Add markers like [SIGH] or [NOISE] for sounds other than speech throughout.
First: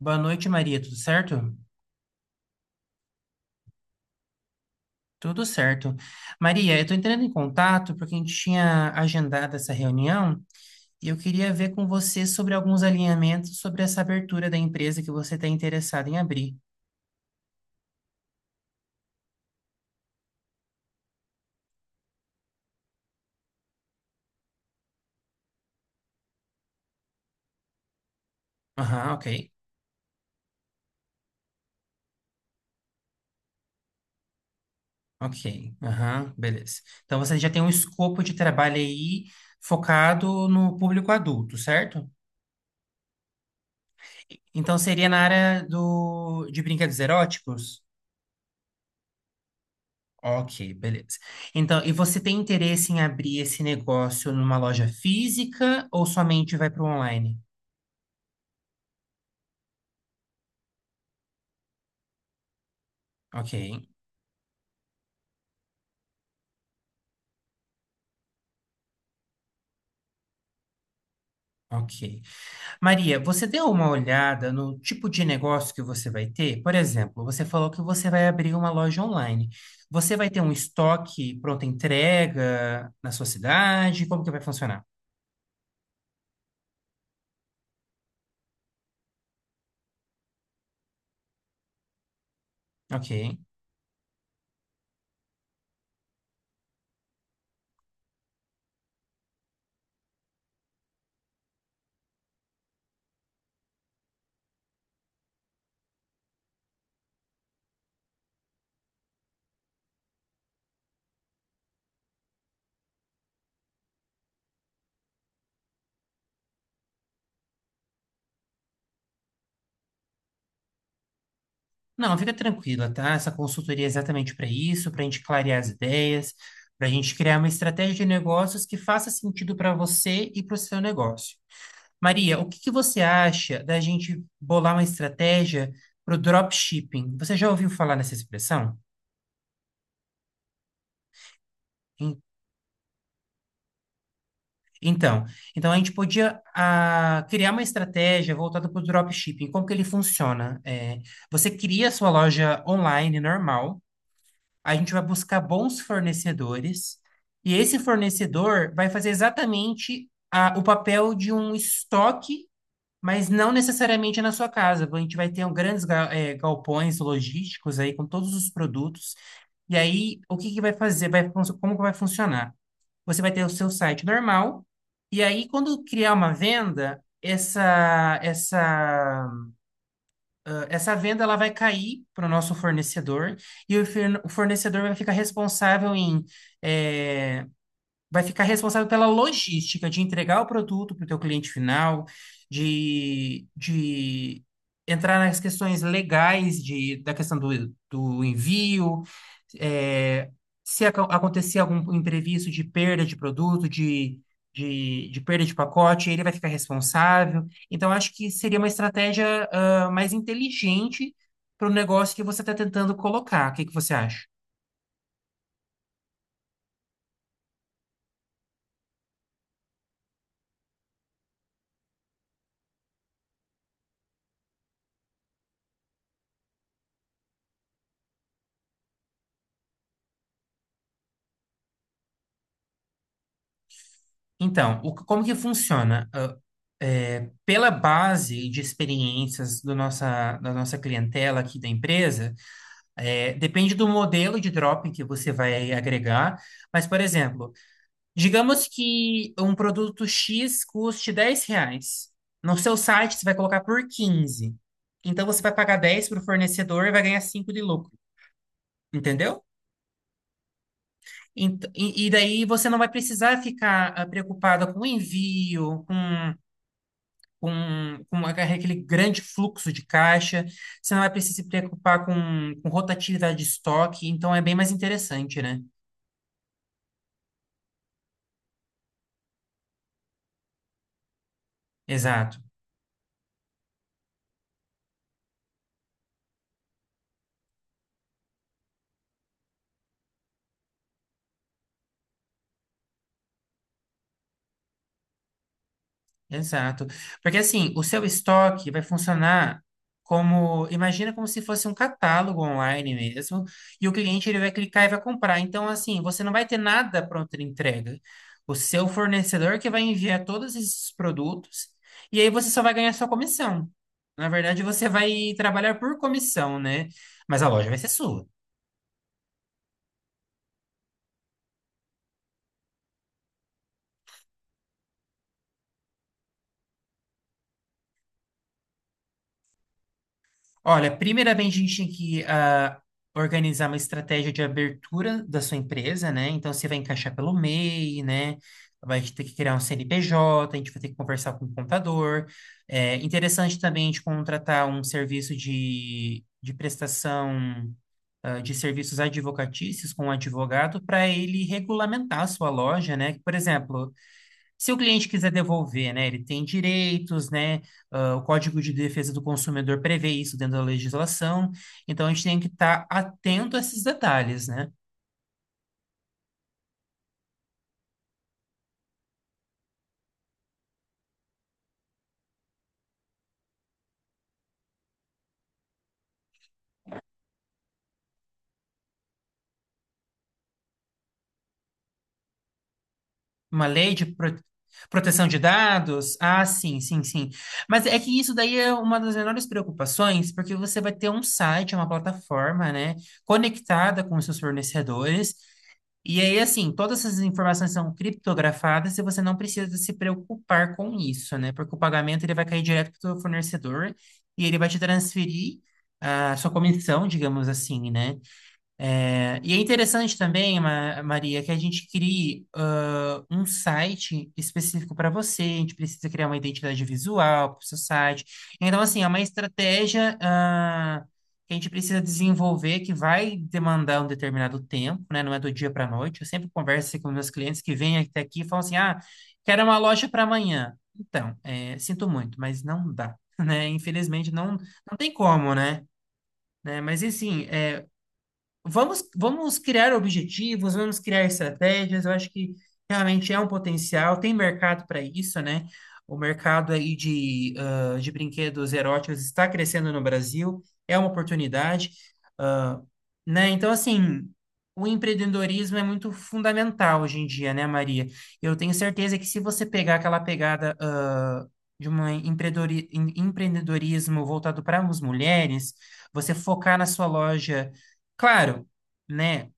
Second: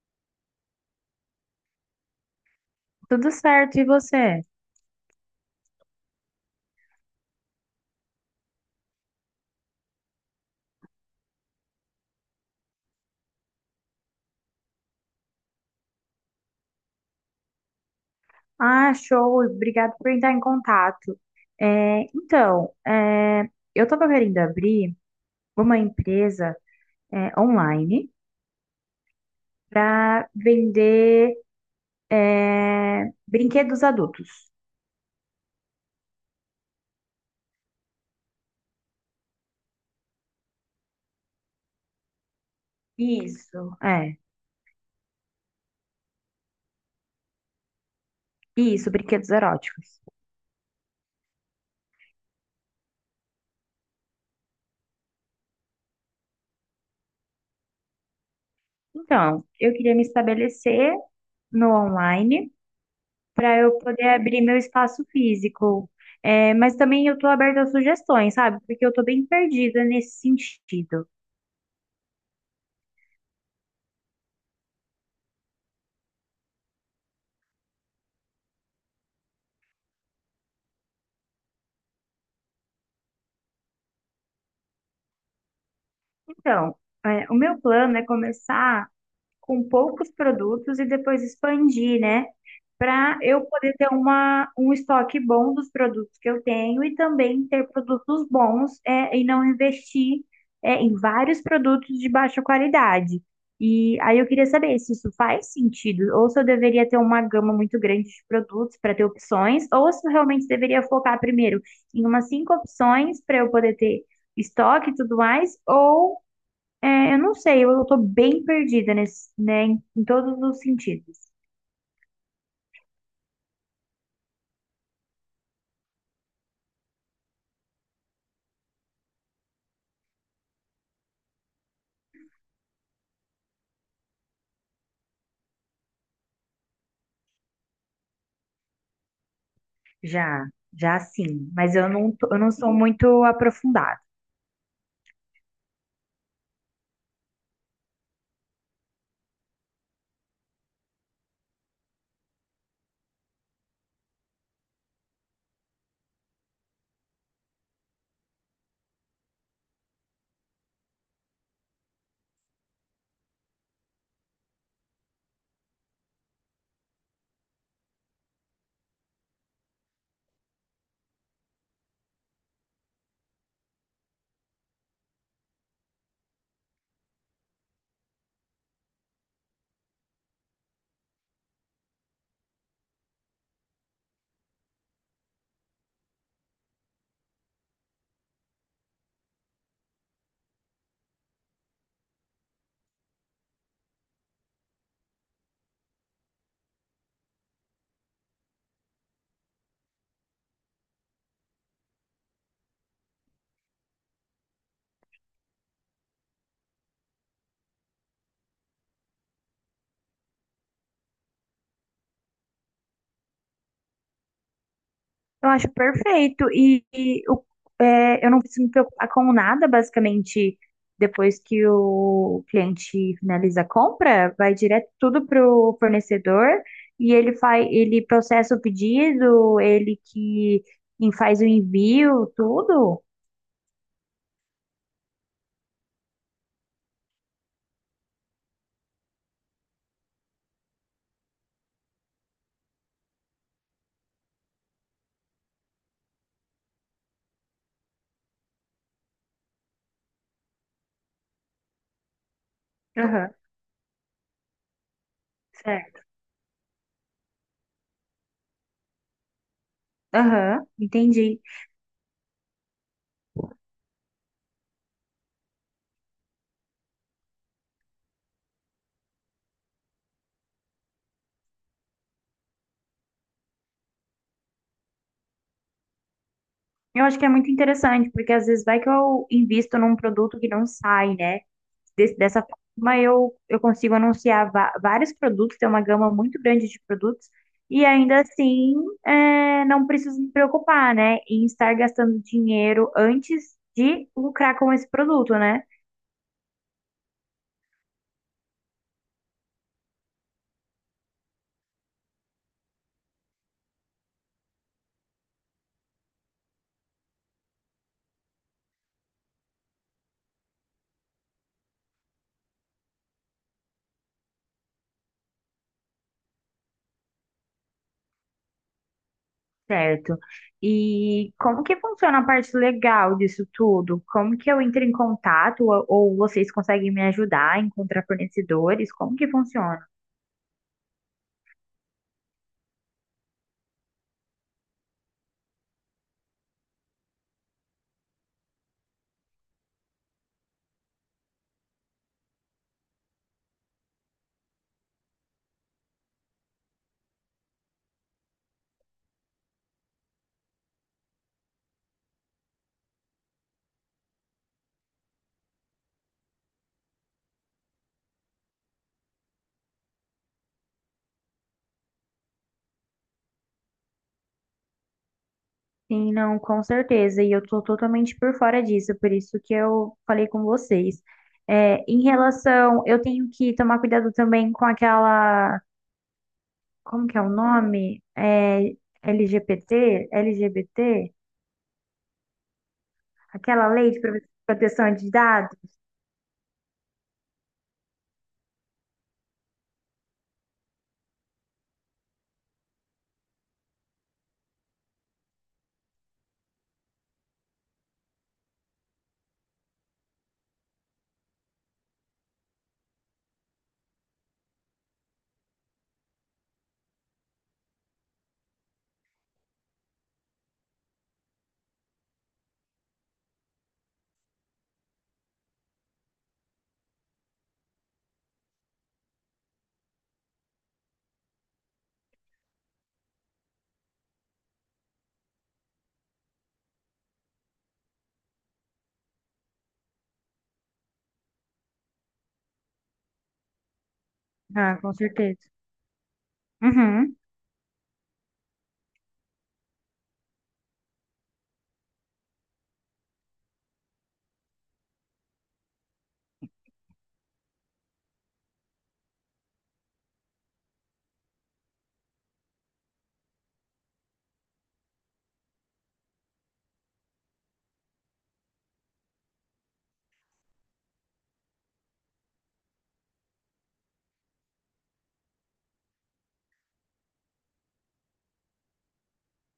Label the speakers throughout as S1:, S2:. S1: Boa noite, Maria. Tudo certo?
S2: Tudo certo, e você?
S1: Tudo certo. Maria, eu estou entrando em contato porque a gente tinha agendado essa reunião e eu queria ver com você sobre alguns alinhamentos sobre essa abertura da empresa que você está interessado em abrir.
S2: Ah, show, obrigado por entrar em contato. É, então, é, eu estava querendo abrir uma empresa é, online
S1: Aham, ok.
S2: para vender é, brinquedos adultos.
S1: Ok. Aham, beleza. Então você já tem um escopo de trabalho aí focado no público adulto, certo?
S2: Isso, é,
S1: Então seria na área do, de brinquedos eróticos?
S2: isso, brinquedos eróticos.
S1: Ok, beleza. Então, e você tem interesse em abrir esse negócio numa loja física ou somente vai para o online?
S2: Então, eu queria me estabelecer no online
S1: Ok,
S2: para eu poder abrir meu espaço físico. É, mas também eu estou aberta a sugestões, sabe? Porque eu estou bem perdida nesse sentido.
S1: ok. Maria, você deu uma olhada no tipo de negócio que você vai ter? Por exemplo, você falou que você vai abrir uma loja online. Você vai ter um estoque pronta entrega na sua cidade? Como que vai funcionar?
S2: Então, é, o meu plano é começar com poucos produtos e depois expandir, né? Para
S1: Ok.
S2: eu poder ter um estoque bom dos produtos que eu tenho e também ter produtos bons é, e não investir é, em vários produtos de baixa qualidade. E aí eu queria saber se isso faz sentido, ou se eu deveria ter uma gama muito grande de produtos para ter opções, ou se eu realmente deveria focar primeiro em umas cinco opções para eu poder ter estoque e tudo mais, ou é, eu não sei, eu tô bem perdida nesse, né, em todos os sentidos.
S1: Não, fica tranquila, tá? Essa consultoria é exatamente para isso, para a gente clarear as ideias, para a gente criar uma estratégia de negócios que faça sentido para você e para o seu negócio. Maria, o que que você acha da gente bolar uma estratégia para o dropshipping? Você já ouviu falar nessa expressão?
S2: Já, já sim, mas
S1: Em-
S2: eu não sou muito aprofundada.
S1: Então, então a gente podia criar uma estratégia voltada para o dropshipping. Como que ele funciona? É, você cria a sua loja online normal. A gente vai buscar bons fornecedores e esse fornecedor vai fazer exatamente o papel de um estoque, mas não necessariamente na sua casa. A gente vai ter um grandes galpões logísticos aí com todos os produtos. E aí, o que que vai fazer? Vai, como que vai funcionar? Você vai ter o seu site normal, e aí, quando criar uma venda, essa venda ela vai cair para o nosso fornecedor e o o fornecedor vai ficar responsável em eh, vai ficar responsável pela logística de entregar o produto para o teu cliente final, de entrar nas questões legais de, da questão do, do envio, é, se acontecer algum imprevisto de perda de produto, de perda de pacote, ele vai ficar responsável. Então, acho que seria uma estratégia, ah, mais inteligente para o negócio que você está tentando colocar. O que que você acha?
S2: Eu acho perfeito e é, eu não preciso me preocupar com nada, basicamente, depois que o cliente finaliza a compra, vai direto tudo pro fornecedor e ele processa o pedido, ele que faz o envio, tudo.
S1: Então, como que funciona? Ah, é, pela base de experiências do nossa, da nossa clientela aqui da empresa, é, depende do modelo de drop que você vai agregar. Mas, por exemplo, digamos que um produto X custe 10 reais. No seu site, você
S2: Aham,
S1: vai colocar por 15. Então, você vai pagar
S2: certo.
S1: 10 para o fornecedor e vai ganhar 5 de lucro. Entendeu?
S2: Aham, entendi.
S1: E daí você não vai precisar ficar preocupada com envio, com aquele grande fluxo de caixa, você não vai precisar se preocupar com rotatividade de estoque, então é bem mais interessante, né?
S2: Eu acho que é muito interessante, porque às vezes vai que eu invisto num produto que não sai, né? Des-
S1: Exato.
S2: dessa forma eu consigo anunciar vários produtos, ter uma gama muito grande de produtos, e ainda assim é, não preciso me preocupar, né? Em estar gastando dinheiro antes de lucrar com esse produto, né?
S1: Exato. Porque assim, o seu estoque vai funcionar como, imagina como se fosse um catálogo online mesmo, e o cliente ele vai clicar e vai comprar. Então, assim, você não vai ter nada pronto de entrega. O seu fornecedor que vai enviar todos esses produtos, e aí você só vai ganhar sua comissão. Na verdade, você vai trabalhar por comissão, né? Mas a loja vai ser sua.
S2: Certo. E como que funciona a parte legal disso tudo? Como que eu entro em contato? Ou vocês conseguem me ajudar a encontrar fornecedores? Como que funciona?
S1: Olha, primeiramente a gente tem que organizar uma estratégia de abertura da sua empresa, né? Então você vai encaixar pelo MEI, né? Vai ter que criar um CNPJ, a gente vai ter que conversar com o contador. É interessante também a gente contratar um serviço de prestação de serviços advocatícios com um advogado para ele regulamentar a sua loja, né? Por exemplo, se o cliente quiser devolver, né, ele tem direitos, né, ah, o Código de Defesa do Consumidor prevê isso dentro da legislação, então a gente tem que estar atento a esses detalhes, né?
S2: Sim, não, com certeza. E eu tô totalmente por fora disso, por isso que eu falei com vocês. É, em relação, eu tenho que tomar cuidado também com aquela, como que é o nome? É, LGBT, LGBT,
S1: Uma
S2: aquela lei
S1: lei
S2: de
S1: de
S2: proteção de
S1: proteção de
S2: dados.
S1: dados? Ah, sim, sim, sim. Mas é que isso daí é uma das menores preocupações, porque você vai ter um site, uma plataforma, né, conectada com os seus fornecedores. E aí, assim, todas essas informações são criptografadas e você não precisa se preocupar com isso, né? Porque o pagamento ele vai cair direto para o seu fornecedor e ele vai te transferir a sua comissão, digamos assim, né? É, e é interessante também, Maria, que a gente crie um site específico para você. A gente precisa criar uma identidade visual para o seu site. Então, assim, é uma estratégia que a gente precisa desenvolver que vai demandar um determinado tempo, né? Não é do dia para a noite. Eu sempre converso assim, com meus clientes que vêm até aqui e falam assim: ah, quero uma loja para amanhã. Então, é, sinto muito, mas não dá, [LAUGHS] né? Infelizmente, não,
S2: Ah, com
S1: não tem
S2: certeza.
S1: como, né? né? Mas,
S2: Uhum.
S1: assim, é, Vamos, criar objetivos, vamos criar estratégias. Eu acho que realmente é um potencial, tem mercado para isso, né? O mercado aí de, ah, de brinquedos eróticos está crescendo no Brasil, é uma oportunidade né? Então, assim, o empreendedorismo é muito fundamental hoje em dia, né, Maria? Eu tenho certeza que se você pegar aquela pegada, ah, de um empreendedorismo voltado para as mulheres, você focar na sua loja, claro, né?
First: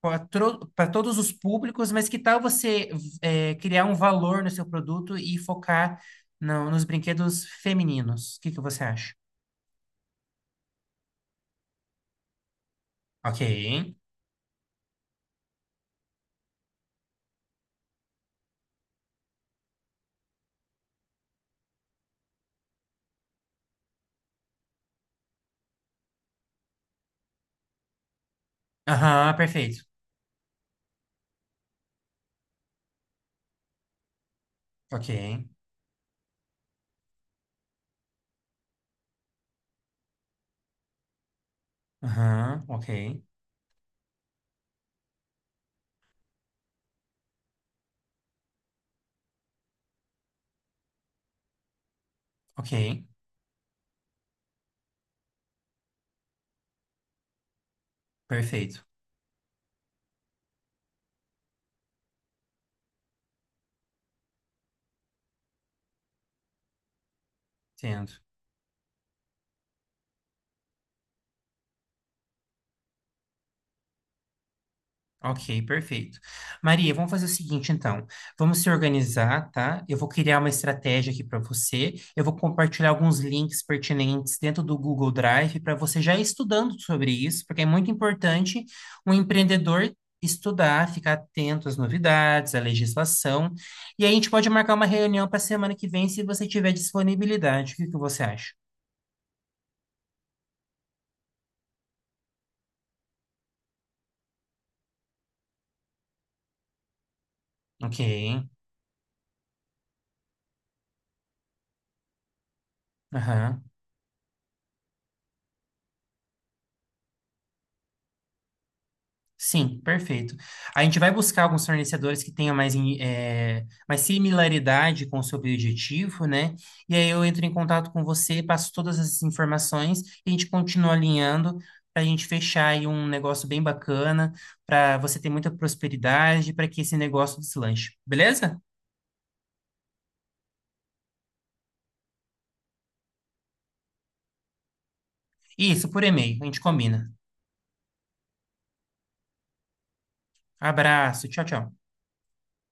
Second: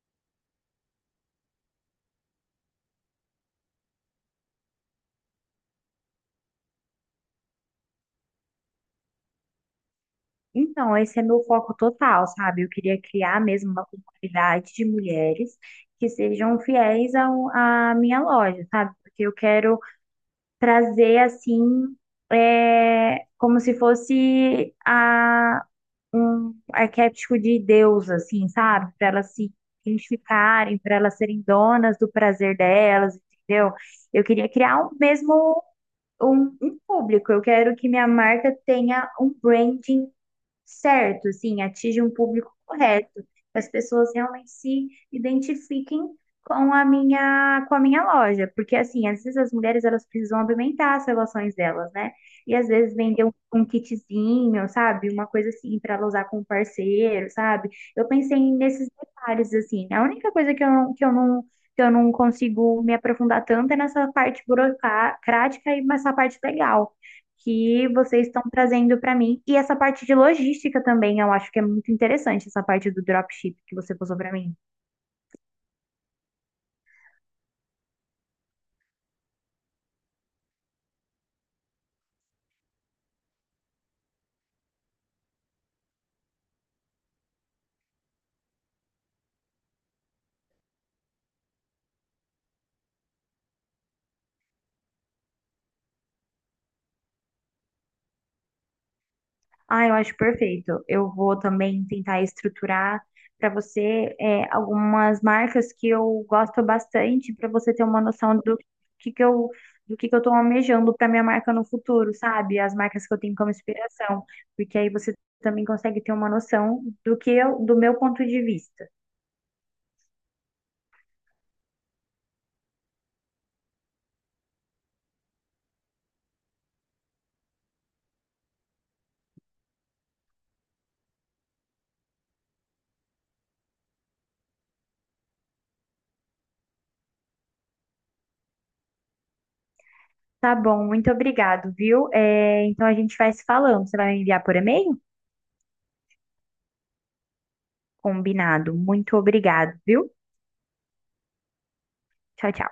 S1: Para todos os públicos, mas que tal você criar um valor no seu produto e focar nos brinquedos femininos? O que que você acha?
S2: Então, esse é meu foco total, sabe? Eu queria
S1: Ok.
S2: criar mesmo uma comunidade de mulheres que sejam fiéis à minha loja, sabe? Porque eu quero trazer assim, é, como se fosse um arquétipo de Deus, assim, sabe? Para
S1: Aham,
S2: elas se
S1: perfeito.
S2: identificarem, para elas serem donas do prazer delas, entendeu? Eu queria criar um
S1: Ok.
S2: mesmo um público. Eu quero que minha marca tenha um branding certo, assim, atinge um público
S1: Aham, ok,
S2: correto, que as pessoas realmente se identifiquem com a minha loja, porque assim, às vezes as mulheres elas precisam aumentar as relações delas, né? E às
S1: ok,
S2: vezes vender um kitzinho, sabe? Uma coisa assim para ela usar com o parceiro, sabe? Eu pensei
S1: perfeito,
S2: nesses detalhes assim. A única coisa que eu não consigo me aprofundar tanto é nessa parte burocrática e nessa parte legal que
S1: entendo.
S2: vocês estão trazendo para mim. E essa parte de logística também, eu acho que é muito interessante, essa parte do dropship que você passou para mim.
S1: Ok, perfeito. Maria, vamos fazer o seguinte, então. Vamos se organizar, tá? Eu vou criar uma estratégia aqui para você. Eu vou compartilhar alguns links pertinentes dentro do Google Drive para você já ir estudando sobre isso, porque é muito importante um empreendedor estudar, ficar atento às novidades, à legislação. E aí a gente pode marcar uma reunião para semana que vem, se você tiver disponibilidade. O que que você acha?
S2: Ah, eu acho perfeito. Eu vou também tentar estruturar para você é, algumas marcas que eu gosto bastante, para você ter
S1: Ok.
S2: uma noção que, que eu. Do que eu tô almejando para minha marca no futuro, sabe? As marcas que eu tenho como
S1: Aham.
S2: inspiração, porque aí você também consegue ter uma noção do meu ponto de vista.
S1: Sim, perfeito. A gente vai buscar alguns fornecedores que tenham mais, mais similaridade com o seu objetivo, né? E aí eu entro em contato com você, passo todas essas informações e a gente continua alinhando para a gente fechar aí um negócio bem bacana, para você ter muita prosperidade, para que esse negócio deslanche, beleza?
S2: Tá bom, muito obrigado, viu? É, então a gente vai se falando. Você vai me enviar por e-mail?
S1: Isso, por e-mail, a gente combina.
S2: Combinado. Muito obrigado, viu?
S1: Abraço, tchau, tchau.
S2: Tchau, tchau.